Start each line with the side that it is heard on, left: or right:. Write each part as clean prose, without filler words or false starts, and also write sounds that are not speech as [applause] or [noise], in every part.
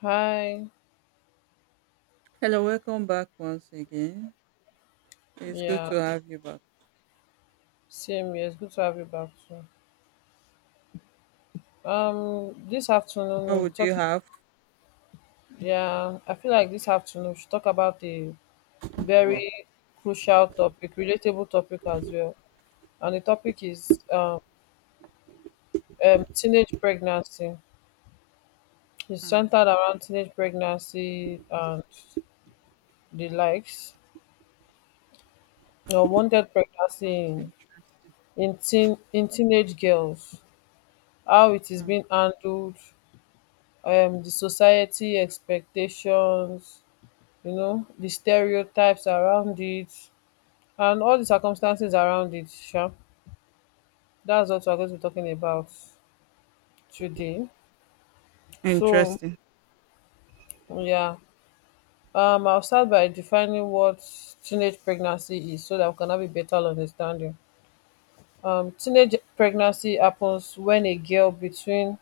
left: Hi.
right: Hello, welcome back once again. It's good
left: Yeah,
right: to have you back.
left: same here. It's good to have you back too. This afternoon
right: How
left: we'll be
right: would you
left: talking.
right: have?
left: Yeah, I feel like this afternoon we should talk about a very crucial topic, relatable topic as well. And the topic is teenage pregnancy. It's
right: Hmm,
left: centered around teenage pregnancy and the likes. Or wanted pregnancy
right: that's
left: in
right: interesting.
left: in teen in teenage girls. How it is
right: Hmm,
left: being handled, the society expectations, the stereotypes around it and all the circumstances around it sha. That's what we're going to be talking about today. So
right: interesting.
left: yeah, I'll start by defining what teenage pregnancy is so that we can have a better understanding. Teenage pregnancy happens when a girl between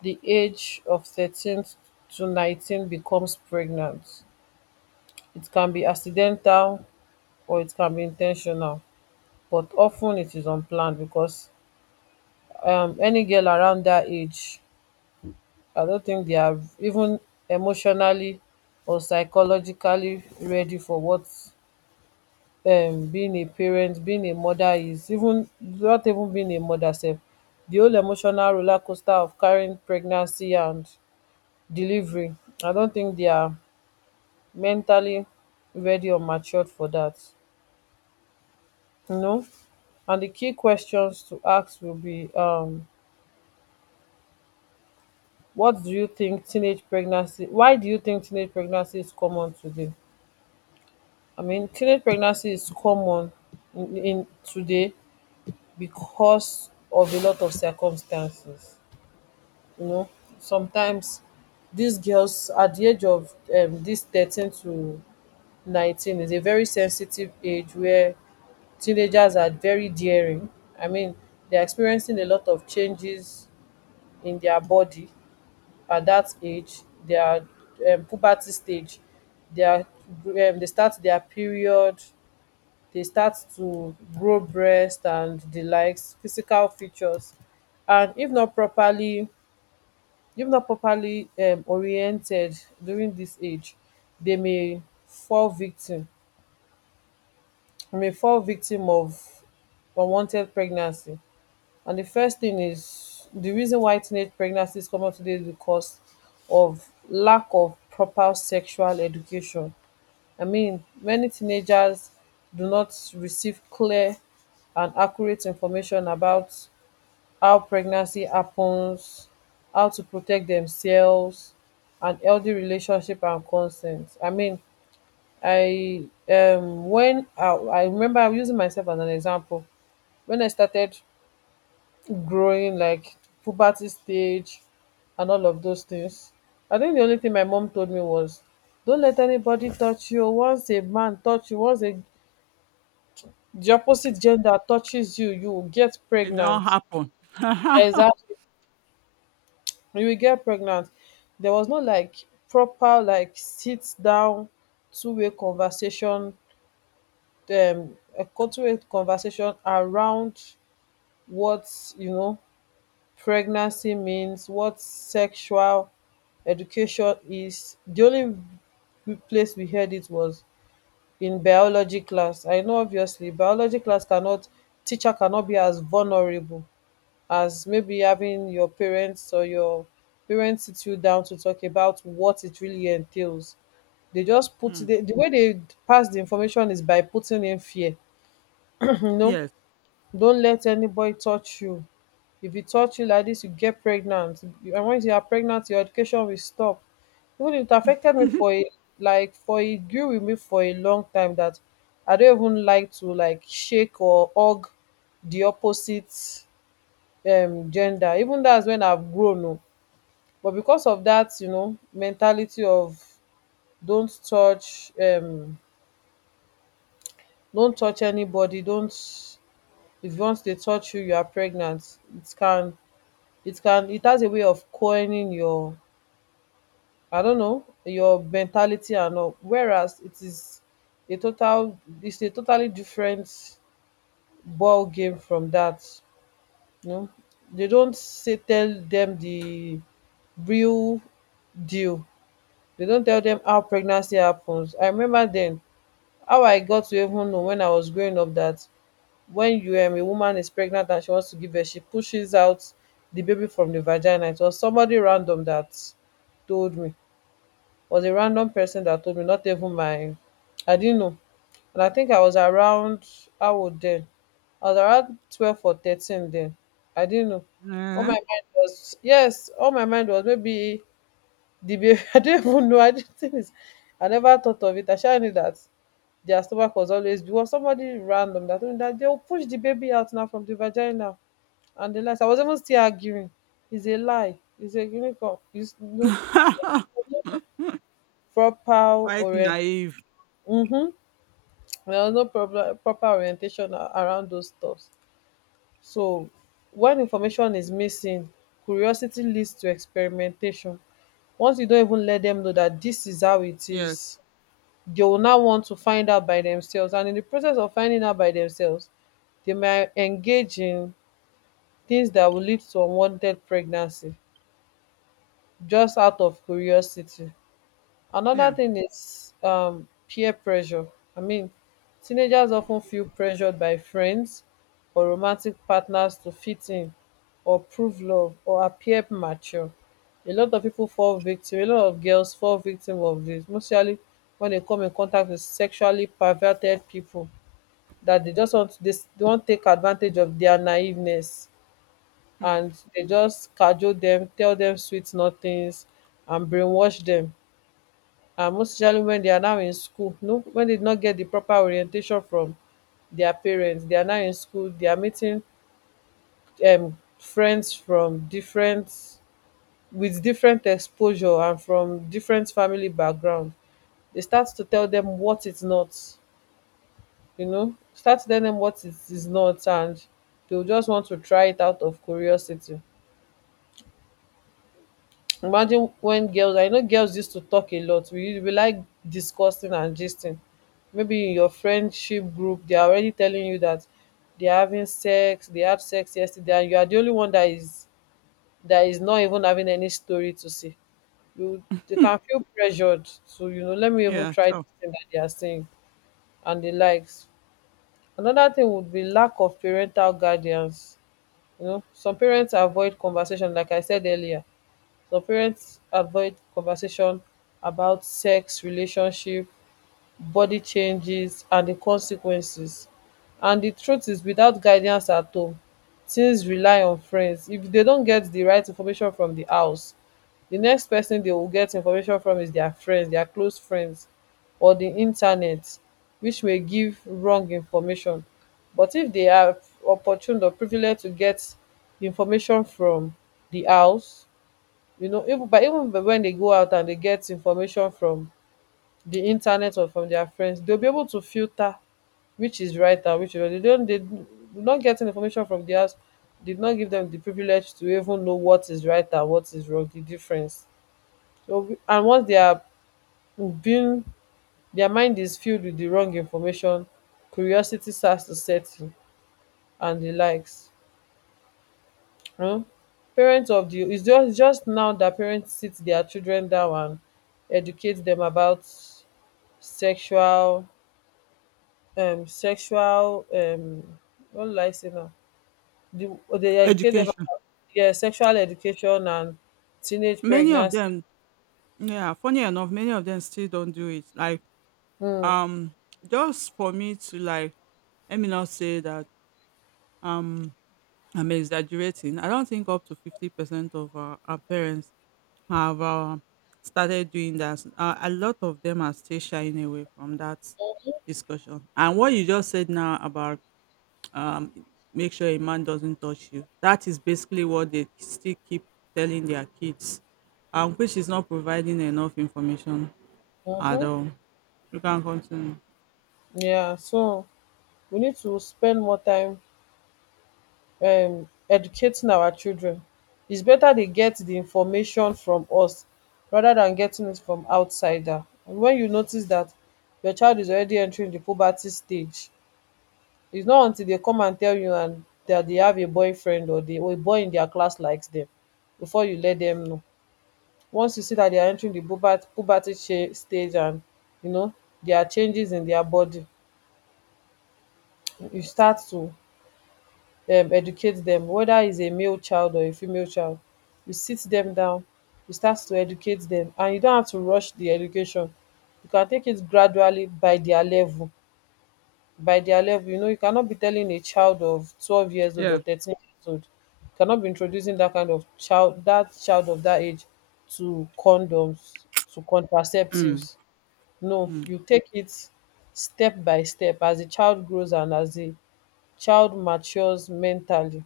left: the age of 13 to 19 becomes pregnant. It can be accidental or it can be intentional, but often it is unplanned because any girl around that age, I don't think they are even emotionally or psychologically ready for what, being a parent, being a mother, is, even not even being a mother self. The whole emotional roller coaster of carrying pregnancy and delivery, I don't think they are mentally ready or matured for that. No? And the key questions to ask will be, what do you think teenage pregnancy, why do you think teenage pregnancy is common today? I mean, teenage pregnancy is common in today because of a lot of circumstances. You know, sometimes these girls at the age of, this 13 to 19, is a very sensitive age where teenagers are very daring. I mean, they're experiencing a lot of changes in their body at that age. Their puberty stage, dia, they start their period, they start to grow breast and the likes, physical features. And if not properly, oriented during this age, they may fall victim, of unwanted pregnancy. And the first thing is, the reason why teenage pregnancy is common today is because of lack of proper sexual education. I mean, many teenagers do not receive clear and accurate information about how pregnancy happens, how to protect themselves, and healthy relationship and consent. I mean, I I remember, I'm using myself as an example when I started growing, like, puberty stage and all of those things. I think the only thing my mom told me was, don't let anybody touch you. Once a man touch you, the opposite gender touches you, you will get
right: It don't
left: pregnant.
right: happen. [laughs]
left: Exactly. You will get pregnant. There was no, like, proper, like, sit down two-way conversation a two-way conversation around what, you know pregnancy means, what sexual education is. The only place we heard it was in biology class. I know obviously biology class cannot teacher cannot be as vulnerable as maybe having your parents or your parents sit you down to talk about what it really entails. They just put
right: Hmm.
left: the way they pass the information is by putting in fear. [clears throat] you know,
right: Yes.
left: don't let anybody touch you. If e touch you like this, you get pregnant, and once you are pregnant your education will stop. Even it affected me for
right: [laughs]
left: a, like, for e grew with me for a long time, that I don't even like to, like, shake or hug the opposite gender, even that's when I've grown oo. But because of that, you know, mentality of don't touch, don't touch anybody, don't — if once they touch you, you are pregnant. It has a way of coining your — I don't know, your mentality and all. Whereas it is a total it's a totally different ball game from that. You know? They don't say, tell them the real deal. They don't tell them how pregnancy happens. I remember then how I got to even know when I was growing up that when you, a woman is pregnant and she wants to give birth, she pushes out the baby from the vagina. It was somebody random that told me. Was a random person that told me, not even my I didn't know. And I think I was around how old then? I was around 12 or 13 then. I didn't know.
right: Eh?
left: All my mind was maybe the baby [laughs] I don't even know. I never thought of it. I sure knew that their stomach was always, because somebody random that told me that they'll push the baby out now from the vagina and the lies. I was even still arguing. It's a lie. It's a unicorn. It's no
right: [laughs]
left: proper
right: Quite
left: orient.
right: naive.
left: Mm-hmm. There was no problem proper orientation around those stuffs. So when information is missing, curiosity leads to experimentation. Once you don't even let them know that this is how it
right: Yes,
left: is, they will now want to find out by themselves, and in the process of finding out by themselves, they may engage in things that will lead to unwanted pregnancy, just out of curiosity. Another
right: yeah.
left: thing is, peer pressure. I mean, teenagers often feel pressured by friends or romantic partners to fit in or prove love or appear mature. A lot of people fall victim, a lot of girls fall victim of this, mostly when they come in contact with sexually perverted people that they just want, they don't take advantage of their naiveness,
right: Hmm.
left: and they just cajole them, tell them sweet nothings and brainwash them. And most especially when they are now in school, no, when they did not get the proper orientation from their parents, they are now in school, they are meeting friends from different, with different exposure and from different family background. They start to tell them what it's not, you know, start telling them what it is not, and they will just want to try it out of curiosity. Imagine when girls — I know girls used to talk a lot. We like discussing and gisting. Maybe in your friendship group, they are already telling you that they are having sex, they had sex yesterday, and you are the only one that is not even having any story to say. You — they can
right: [laughs]
left: feel pressured to, let me even
right: Yeah,
left: try
right: sure.
left: this thing that they are saying and the likes. Another thing would be lack of parental guardians. You know, some parents avoid conversation, like I said earlier, so parents avoid conversation about sex, relationship, body changes, and the consequences. And the truth is, without guidance at home, teens rely on friends. If they don't get the right information from the house, the next person they will get information from is their friends, their close friends, or the internet, which may give wrong information. But if they have opportunity or privilege to get information from the house, you know, even but when they go out and they get information from the internet or from their friends, they'll be able to filter which is right and which is wrong. They don't, they do not get information from the house, did not give them the privilege to even know what is right and what is wrong, the difference. So and once they are being, their mind is filled with the wrong information, curiosity starts to set in and the likes. um Parents of the — its just, it's just now that parents sit their children down and educate them about sexual, sexual, what will I say now, di, dey educate dem.
right: Education.
left: Yeah, sexual education and teenage
right: Many of
left: pregnancy.
right: them, yeah, funny enough, many of them still don't do it. Like,
left: um
right: um, just for me to like, let me not say that. Um, I'm exaggerating. I don't think up to 50% of our parents have started doing that. A lot of them are still shying away from that discussion. And what you just said now about um, make sure a man doesn't touch you, that is basically what they still keep telling their kids, which is not providing enough information at
left: um
right: all. You can continue.
left: yeah so we need to spend more time educating our children. It's better they get the information from us rather than getting it from outsider. And when you notice that your child is already entering the puberty stage, it's not until they come and tell you and that they have a boyfriend or they or a boy in their class likes them before you let them know. Once you see that they are entering the puberty stage and, you know, there are changes in their body, you start to educate dem, whether is a male child or a female child. You sit dem down, you start to educate dem, and you don't have to rush the education. You can take it gradually by their level, you know. You cannot be telling a child of 12 years old
right: Yeah.
left: or 13 years old — you cannot be introducing that kind of child, that child of that age, to condoms, to
right: Mm.
left: contraceptives. No, you take it step by step as the child grows and as the child matures mentally,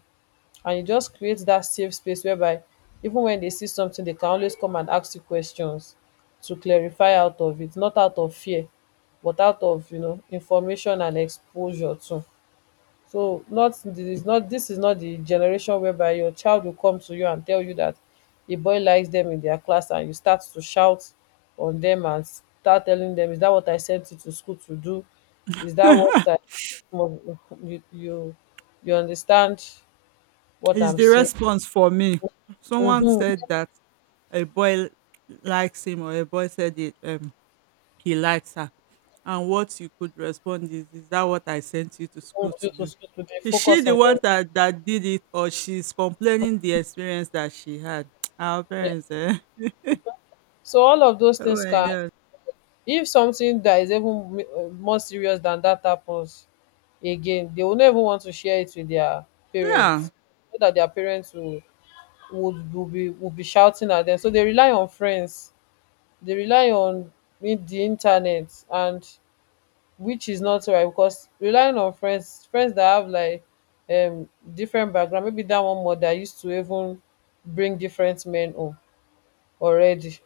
left: and you just create that safe space whereby even when they see something they can always come and ask you questions to clarify out of it, not out of fear, but out of, you know, information and exposure too. So not this is not the generation whereby your child will come to you and tell you that a boy likes them in their class and you start to shout on them and start telling them, "Is that what I sent you to school to do? Is that what
right: Mm. [laughs]
left: I you you you understand what
right: It's
left: I'm
right: the
left: saying?"
right: response for me. Someone
left: Mhm,
right: said that a boy likes him or a boy said it, he likes her. And what you could respond is that what I sent you to
left: mhm,
right: school
left: true,
right: to
left: true,
right: do?
left: true, true. They
right: Is she
left: focus
right: the
left: on
right: one
left: your
right: that did it, or she's complaining the experience that she had? [tsk] Our
left: brain.
right: parents, eh? [laughs]
left: So all of those
right: Oh
left: things
right: my
left: can,
right: God.
left: if something that is even more serious than that happens again, they will never want to share it with their
right: Yeah.
left: parents, so that their parents will be shouting at them. So they rely on friends, they rely on the internet, and which is not right because relying on friends, that have like um different background. Maybe that one mother used to even bring different men home already,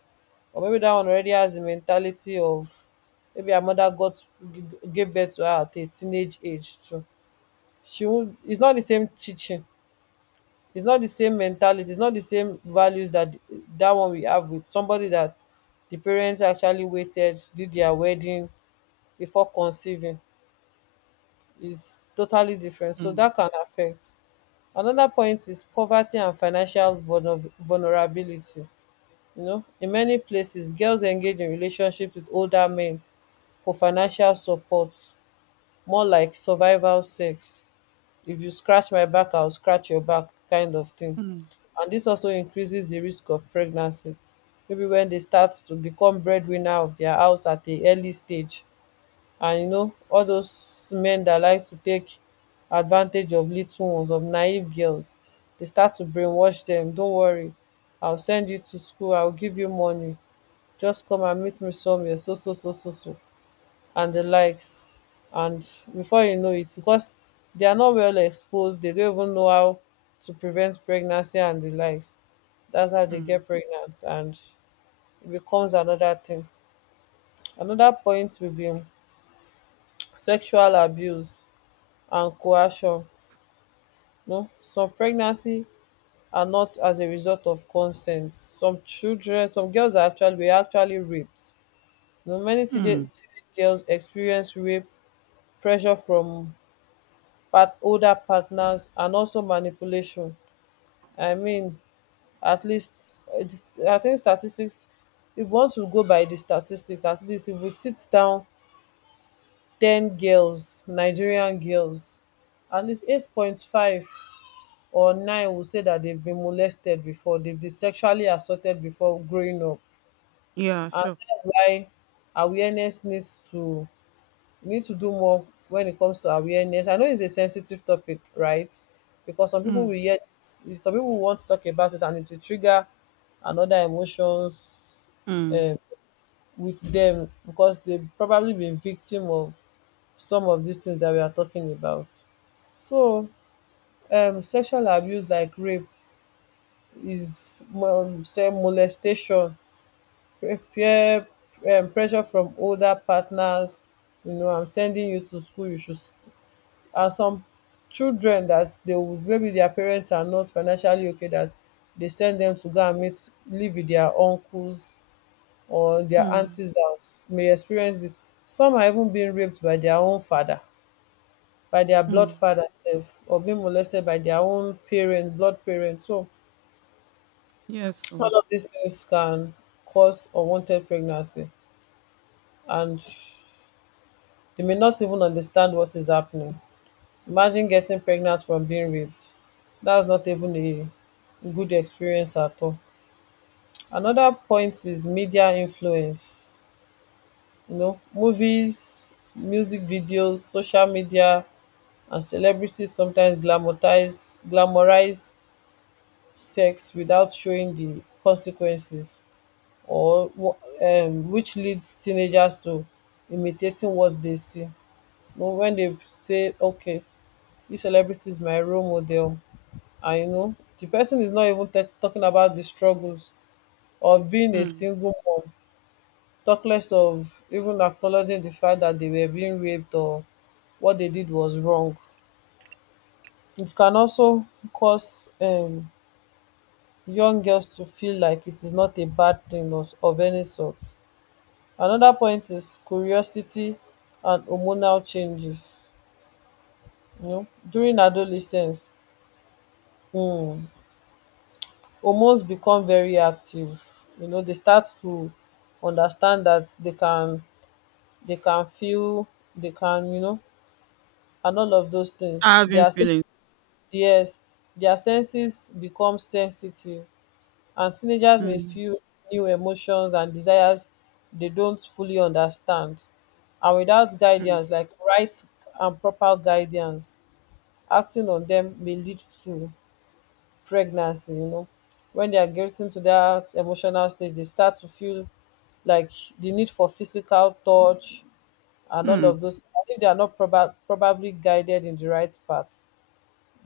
left: or maybe that one already has the mentality of, maybe her mother got gave birth to her at a teenage age, so she won't it's not the same teaching, it's not the same mentality, it's not the same values that that one we have with somebody that the parents actually waited, did their wedding before conceiving. Is totally different, so
right: Mm,
left: that can affect. Another point is poverty and financial vulnerability. You know, in many places girls engage in relationships with older men for financial support, more like survival sex, if you scratch my back I will scratch your back kind of thing.
right: mm,
left: And this also increases the risk of pregnancy, maybe when they start to become breadwinner of their house at a early stage. And you know all those men that like to take advantage of little ones, of naive girls, they start to brainwash them. "Don't worry, I will send you to school, I will give you money, just come and meet me somewhere, so so so so so," and the likes. And before you know it, because they are not well exposed, they don't even know how to prevent pregnancy and the likes. That's how they
right: mm,
left: get pregnant and it becomes another thing. Another point will be sexual abuse and coercion. No, some pregnancy are not as a result of consent. Some girls are actually were actually raped. You know, many teenage
right: mm.
left: teenage girls experience rape, pressure from part older partners, and also manipulation. I mean, at least I think statistics. If one want to go by the statistics, at least if we sit down 10 girls, Nigerian girls, at least 8.5 or 9 will say that they've been molested before, they've been sexually assaulted before growing up,
right: Yeah,
left: and
right: sure.
left: that's why awareness needs to we need to do more when it comes to awareness. I know it's a sensitive topic, right? Because some people will
right: Mm,
left: yet some people will want to talk about it and it will trigger another emotions um,
right: mm,
left: with them, because they've probably been victim of some of these things that we are talking about. So sexual abuse like rape is, say, molestation, peer pressure from older partners. You know, I'm sending you to school, you should. Are some children that they would, maybe their parents are not financially okay, that they send them to go and meet, live with their uncles or their
right: mm,
left: aunties house, may experience this. Some are even being raped by their own father, by their blood
right: mm.
left: father self, or being molested by their own parent, blood parent. So
right: Yes, so.
left: all of these things can cause unwanted pregnancy, and they may not even understand what is happening. Imagine getting pregnant from being raped. That's not even a good experience at all. Another point is media influence. You know, movies, music videos, social media, and celebrities sometimes glamorize sex without showing the consequences, or which leads teenagers to imitating what they see. You know, when they say, "Okay, this celebrity is my role model," and you know, the person is not even talking about the struggles of being a
right: Mm.
left: single mom, talk less of even acknowledging the fact that they were being raped or what they did was wrong. It can also cause young girls to feel like it is not a bad thing of any sort. Another point is curiosity and hormonal changes. You know, during adolescence, hmm, almost become very active. You know, they start to understand that they can feel, they can, and all of those things,
right: Start having
left: their
right: feelings.
left: yes, their senses become sensitive. And teenagers may feel new emotions and desires they don't fully understand, and without
right: Mm.
left: guidance, like right and proper guidance, acting on them may lead to pregnancy. You know, when they are getting to that emotional stage, they start to feel like the need for physical touch and all of
right: Mm,
left: those. And if they are not probably guided in the right path,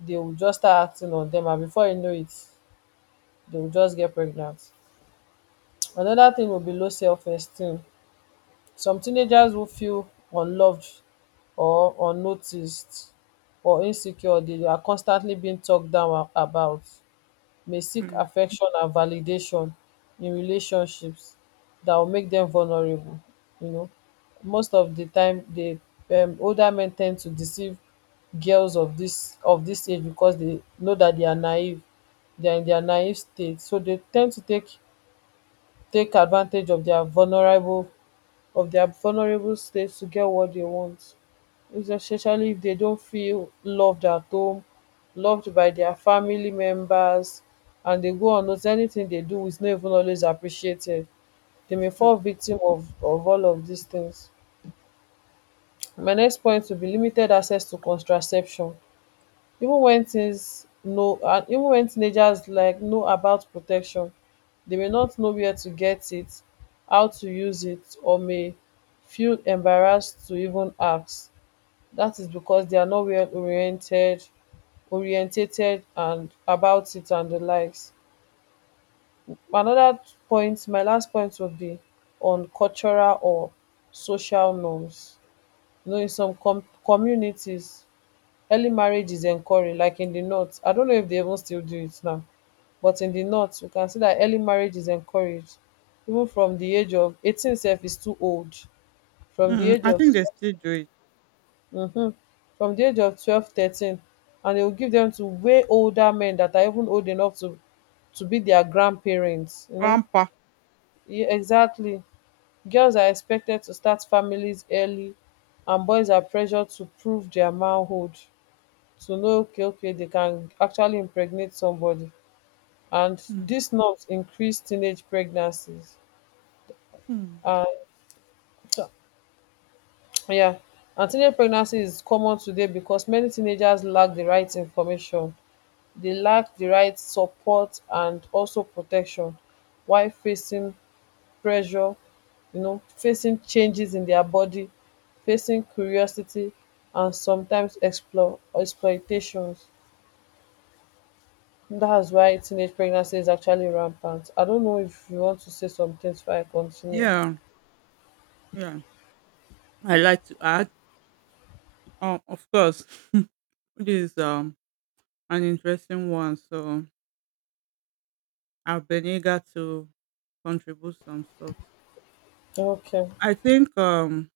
left: they will just start acting on them and before you know it, they will just get pregnant. Another thing will be low self-esteem. Some teenagers will feel unloved or unnoticed or insecure. They are constantly being talked down about, may seek
right: mm,
left: affection and validation in relationships that will make them vulnerable. You know, most of the time the older men tend to deceive girls of this age, because they know that they are naive, they are in their naive state, so they tend to take advantage of their vulnerable slaves to get what they want, especially if they don't feel loved at home, loved by their family members, and they go on notice anything they do is not even always appreciated. They may fall
right: mm,
left: victim of all of these things. My next point will be limited access to contraception. Even when teenagers like know about protection, they may not know where to get it, how to use it, or may feel embarrassed to even ask. That is because they are not well oriented orientated and about it and the likes. Another point, my last point will be on cultural or social norms. You know, in some communities, early marriage is encouraged, like in the north. I don't know if they even still do it now, but in the north you can see that early marriage is encouraged, even from the age of 18. Self is too old. From the
right: mm.
left: age
right: I
left: of,
right: think they still do it.
left: um from the age of 12, 13 and they will give them to way older men that are even old enough to be their grandparents, you know.
right: Grandpa.
left: Yeah, exactly. Girls are expected to start families early, and boys are pressured to prove their manhood, to know, okay, okay, they can actually impregnate somebody. And
right: Mm,
left: dis norms increase teenage pregnancies.
right: mm.
left: And yeah, and teenage pregnancy is common today because many teenagers lack the right information, they lack the right support and also protection, while facing pressure, you know, facing changes in their body, facing curiosity, and sometimes explore exploitations. That's why teenage pregnancy is actually rampant. I don't know if you want to say some things before I continue.
right: Yeah, yeah. I like to add. Oh, of course, [laughs] this is an interesting one. So I've been eager to contribute some stuff.
left: Okay.
right: I think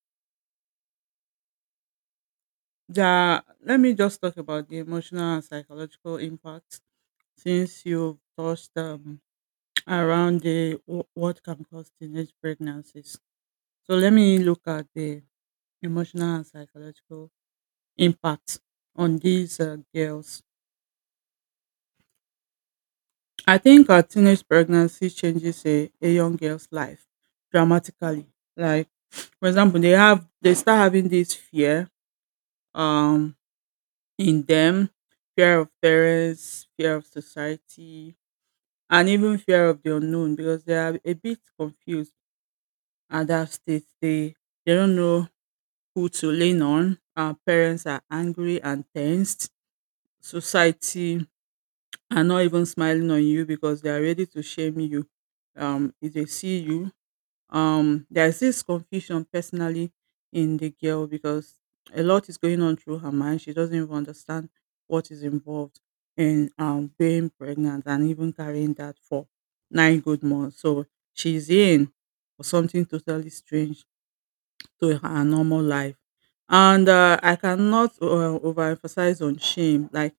right: that let me just talk about the emotional and psychological impact since you touched around the what can cause teenage pregnancies. So let me look at the emotional and psychological impact on these girls. I think a teenage pregnancy changes a young girl's life dramatically. Like, for example, they start having this fear um in them, fear of parents, fear of society, and even fear of the unknown because they are a bit confused at that stage. They don't know who to lean on. Our parents are angry and tensed. Society are not even smiling on you because they are ready to shame you, if they see you. There's this confusion personally in the girl because a lot is going on through her mind. She doesn't even understand what is involved in, being pregnant and even carrying that for 9 good months. So she's in for something totally strange to her normal life. And I cannot overemphasize on shame. Like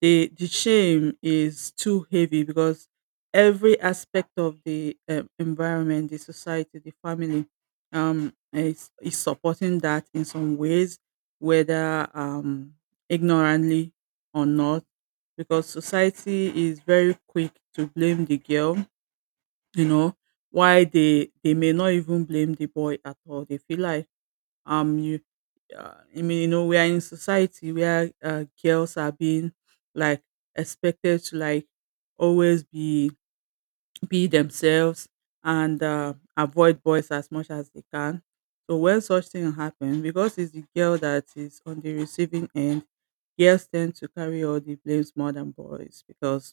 right: the shame is too heavy because every aspect of the, environment, the society, the family, is supporting that in some ways, whether ignorantly or not, because society is very quick to blame the girl, you know, why they may not even blame the boy at all. They feel like you I mean, we are in society where girls are being like expected to like always be themselves and avoid boys as much as they can. So when such thing happen, because it's the girl that is on the receiving end, girls tend to carry all the blames more than boys because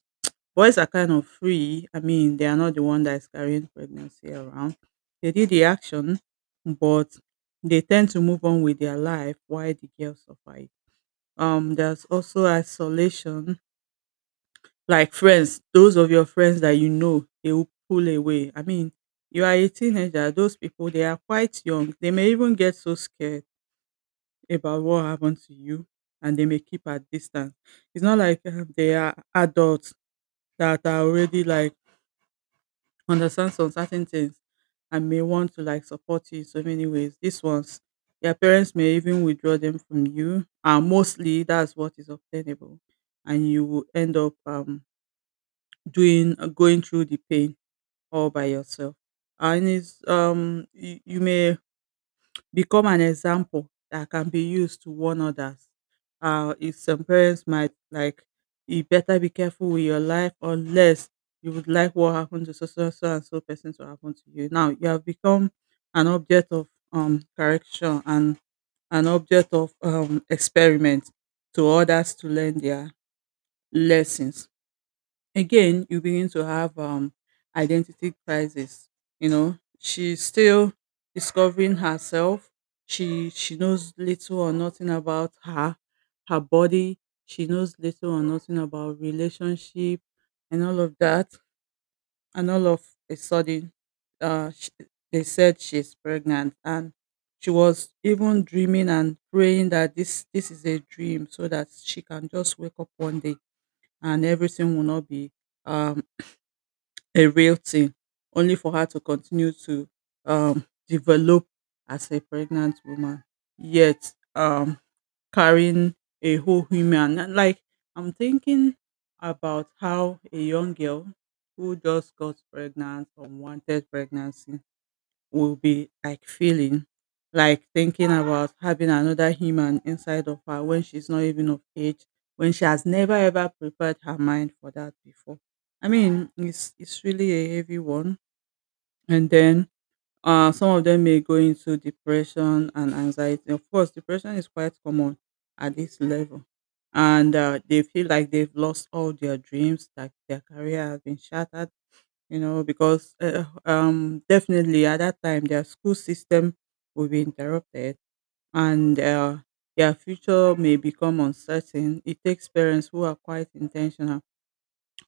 right: boys are kind of free. I mean, they are not the one that is carrying pregnancy around. They did the action, but they tend to move on with their life while the girls suffer it. There's also isolation, like friends, those of your friends that you know, they will pull away. I mean, you are a teenager, those people, they are quite young. They may even get so scared about what happened to you, and they may keep at distance. It's not like they are adults that are already like understand some certain things and may want to like support you in so many ways. These ones, your parents may even withdraw them from you. Mostly that's what is obtainable, and you will end up, doing going through the pain all by yourself. And it's you may become an example that can be used to warn others. If some parents might like, you better be careful with your life unless you would like what happened to so so so and so person to happen to you. Now you have become an object of correction and an object of experiment to others to learn their lessons. Again, you begin to have identity crisis. You know, she's still discovering herself. She knows little or nothing about her, body. She knows little or nothing about relationship and all of that, and all of a sudden, sh they said she's pregnant, and she was even dreaming and praying that this is a dream so that she can just wake up one day and everything will not be um a real thing, only for her to continue to, develop as a pregnant woman, yet carrying a whole human. And, like I'm thinking about how a young girl who just got pregnant, unwanted pregnancy, will be like feeling, like thinking about having another human inside of her when she's not even of age, when she has never ever prepared her mind for that before. I mean, it's really a heavy one. And then some of them may go into depression and anxiety. Of course, depression is quite common at this level, and they feel like they've lost all their dreams, like their career has been shattered. Because definitely at that time their school system will be interrupted, and their future may become uncertain. It takes parents who are quite intentional,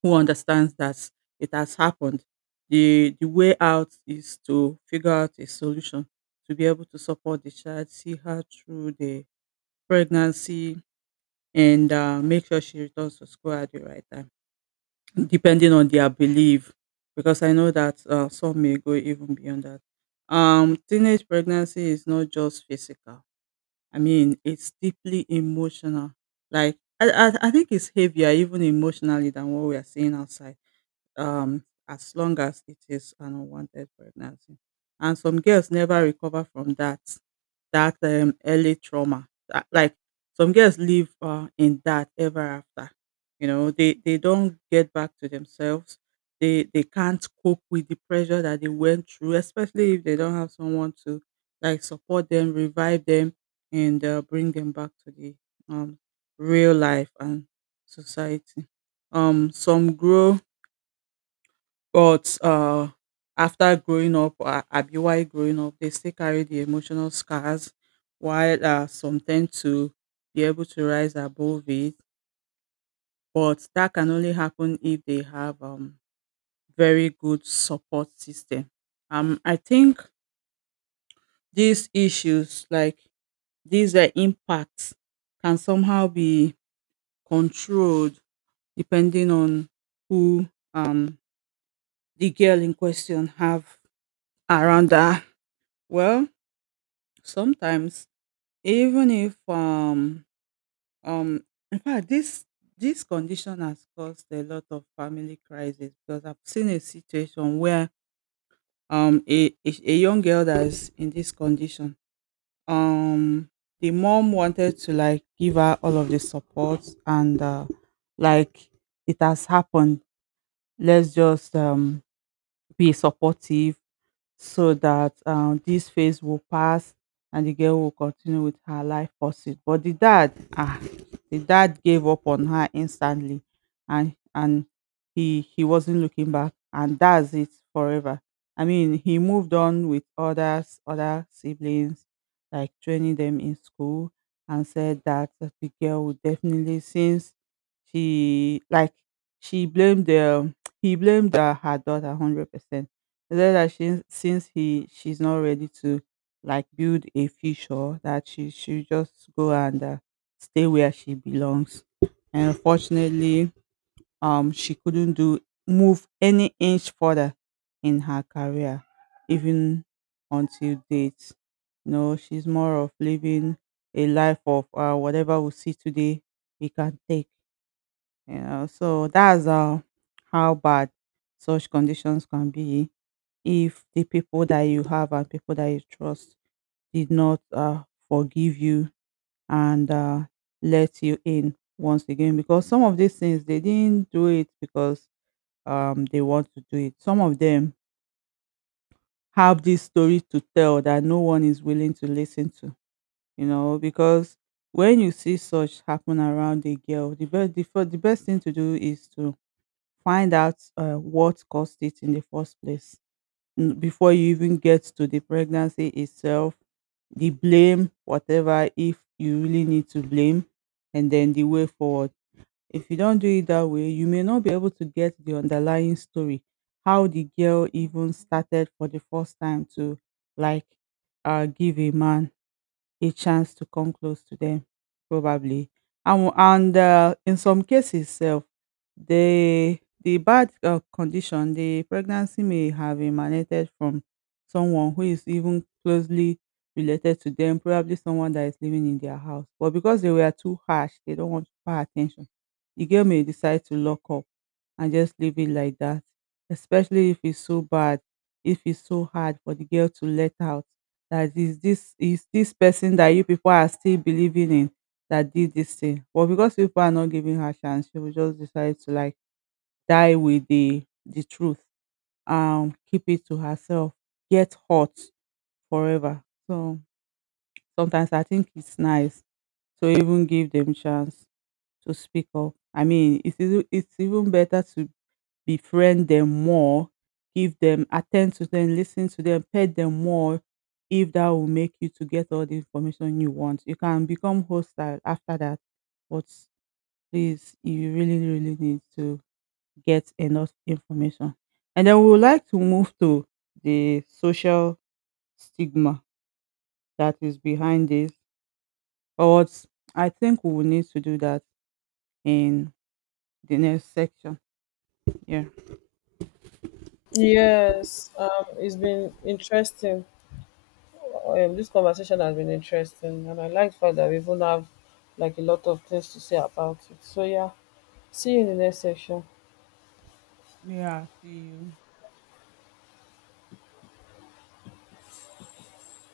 right: who understands that it has happened. The way out is to figure out a solution to be able to support the child, see her through the pregnancy, and make sure she returns to school at the right time, depending on their belief, because I know that some may go even beyond that. Teenage pregnancy is not just physical. I mean, it's deeply emotional. Like I think it's heavier even emotionally than what we are seeing outside, as long as it is an unwanted pregnancy. And some girls never recover from that early trauma. That, like some girls live in that ever after. You know, they don't get back to themselves. They can't cope with the pressure that they went through, especially if they don't have someone to like support them, revive them, and bring them back to the, um, real life and society. Some grow, but after growing up, abi while growing up, they still carry the emotional scars, while some tend to be able to rise above it. But that can only happen if they have very good support system. I think these issues, like these impacts, can somehow be controlled depending on who, um, the girl in question have around her. Well, sometimes, even if um in fact, this condition has caused a lot of family crisis because I've seen a situation where a young girl that's in this condition, um the mom wanted to like give her all of the support and, like it has happened, let's just be supportive so that, this phase will pass and the girl will continue with her life pursuit. But the dad gave up on her instantly, and he wasn't looking back, and that's it forever. I mean, he moved on with others, other siblings, like training them in school, and said that the girl would definitely, since she like she blamed [tsk] he blamed her daughter 100%. He said that since he she's not ready to like build a future, that she should just go and stay where she belongs. And unfortunately, she couldn't do move any inch further in her career, even until date. No, she's more of living a life of, whatever we see today, we can take. You know, so that's how bad such conditions can be if the people that you have and people that you trust did not forgive you and let you in once again. Because some of these things, they didn't do it because they want to do it. Some of them have this story to tell that no one is willing to listen to. You know, because when you see such happen around a girl, the best thing to do is to find out what caused it in the first place, before you even get to the pregnancy itself, the blame, whatever, if you really need to blame, and then the way forward. If you don't do it that way, you may not be able to get the underlying story, how the girl even started for the first time to like give a man a chance to come close to them, probably. And in some cases self, the the bad, condition, the pregnancy may have emanated from someone who is even closely related to them, probably someone that is living in their house, but because they were too harsh, they don't want to pay attention. The girl may decide to lock up and just leave it like that, especially if it's so bad, if it's so hard for the girl to let out, that is, this person that you people are still believing in that did this thing. But because people are not giving her chance, she will just decide to like die with the truth and keep it to herself, get hot forever. So sometimes I think it's nice to even give them chance. To speak up. I mean, it's even better to befriend them more, give them, attend to them, listen to them, pet them more if that will make you to get all the information you want. You can become hostile after that, but please, you really, really need to get enough information. And then we would like to move to the social stigma that is behind this. But I think we will need to do that in the next section. Yeah.
left: Yes, it's been interesting. This conversation has been interesting, and I like the fact that we even have like a lot of things to say about it. So yeah, see you in the next session.
right: Yeah, I see you.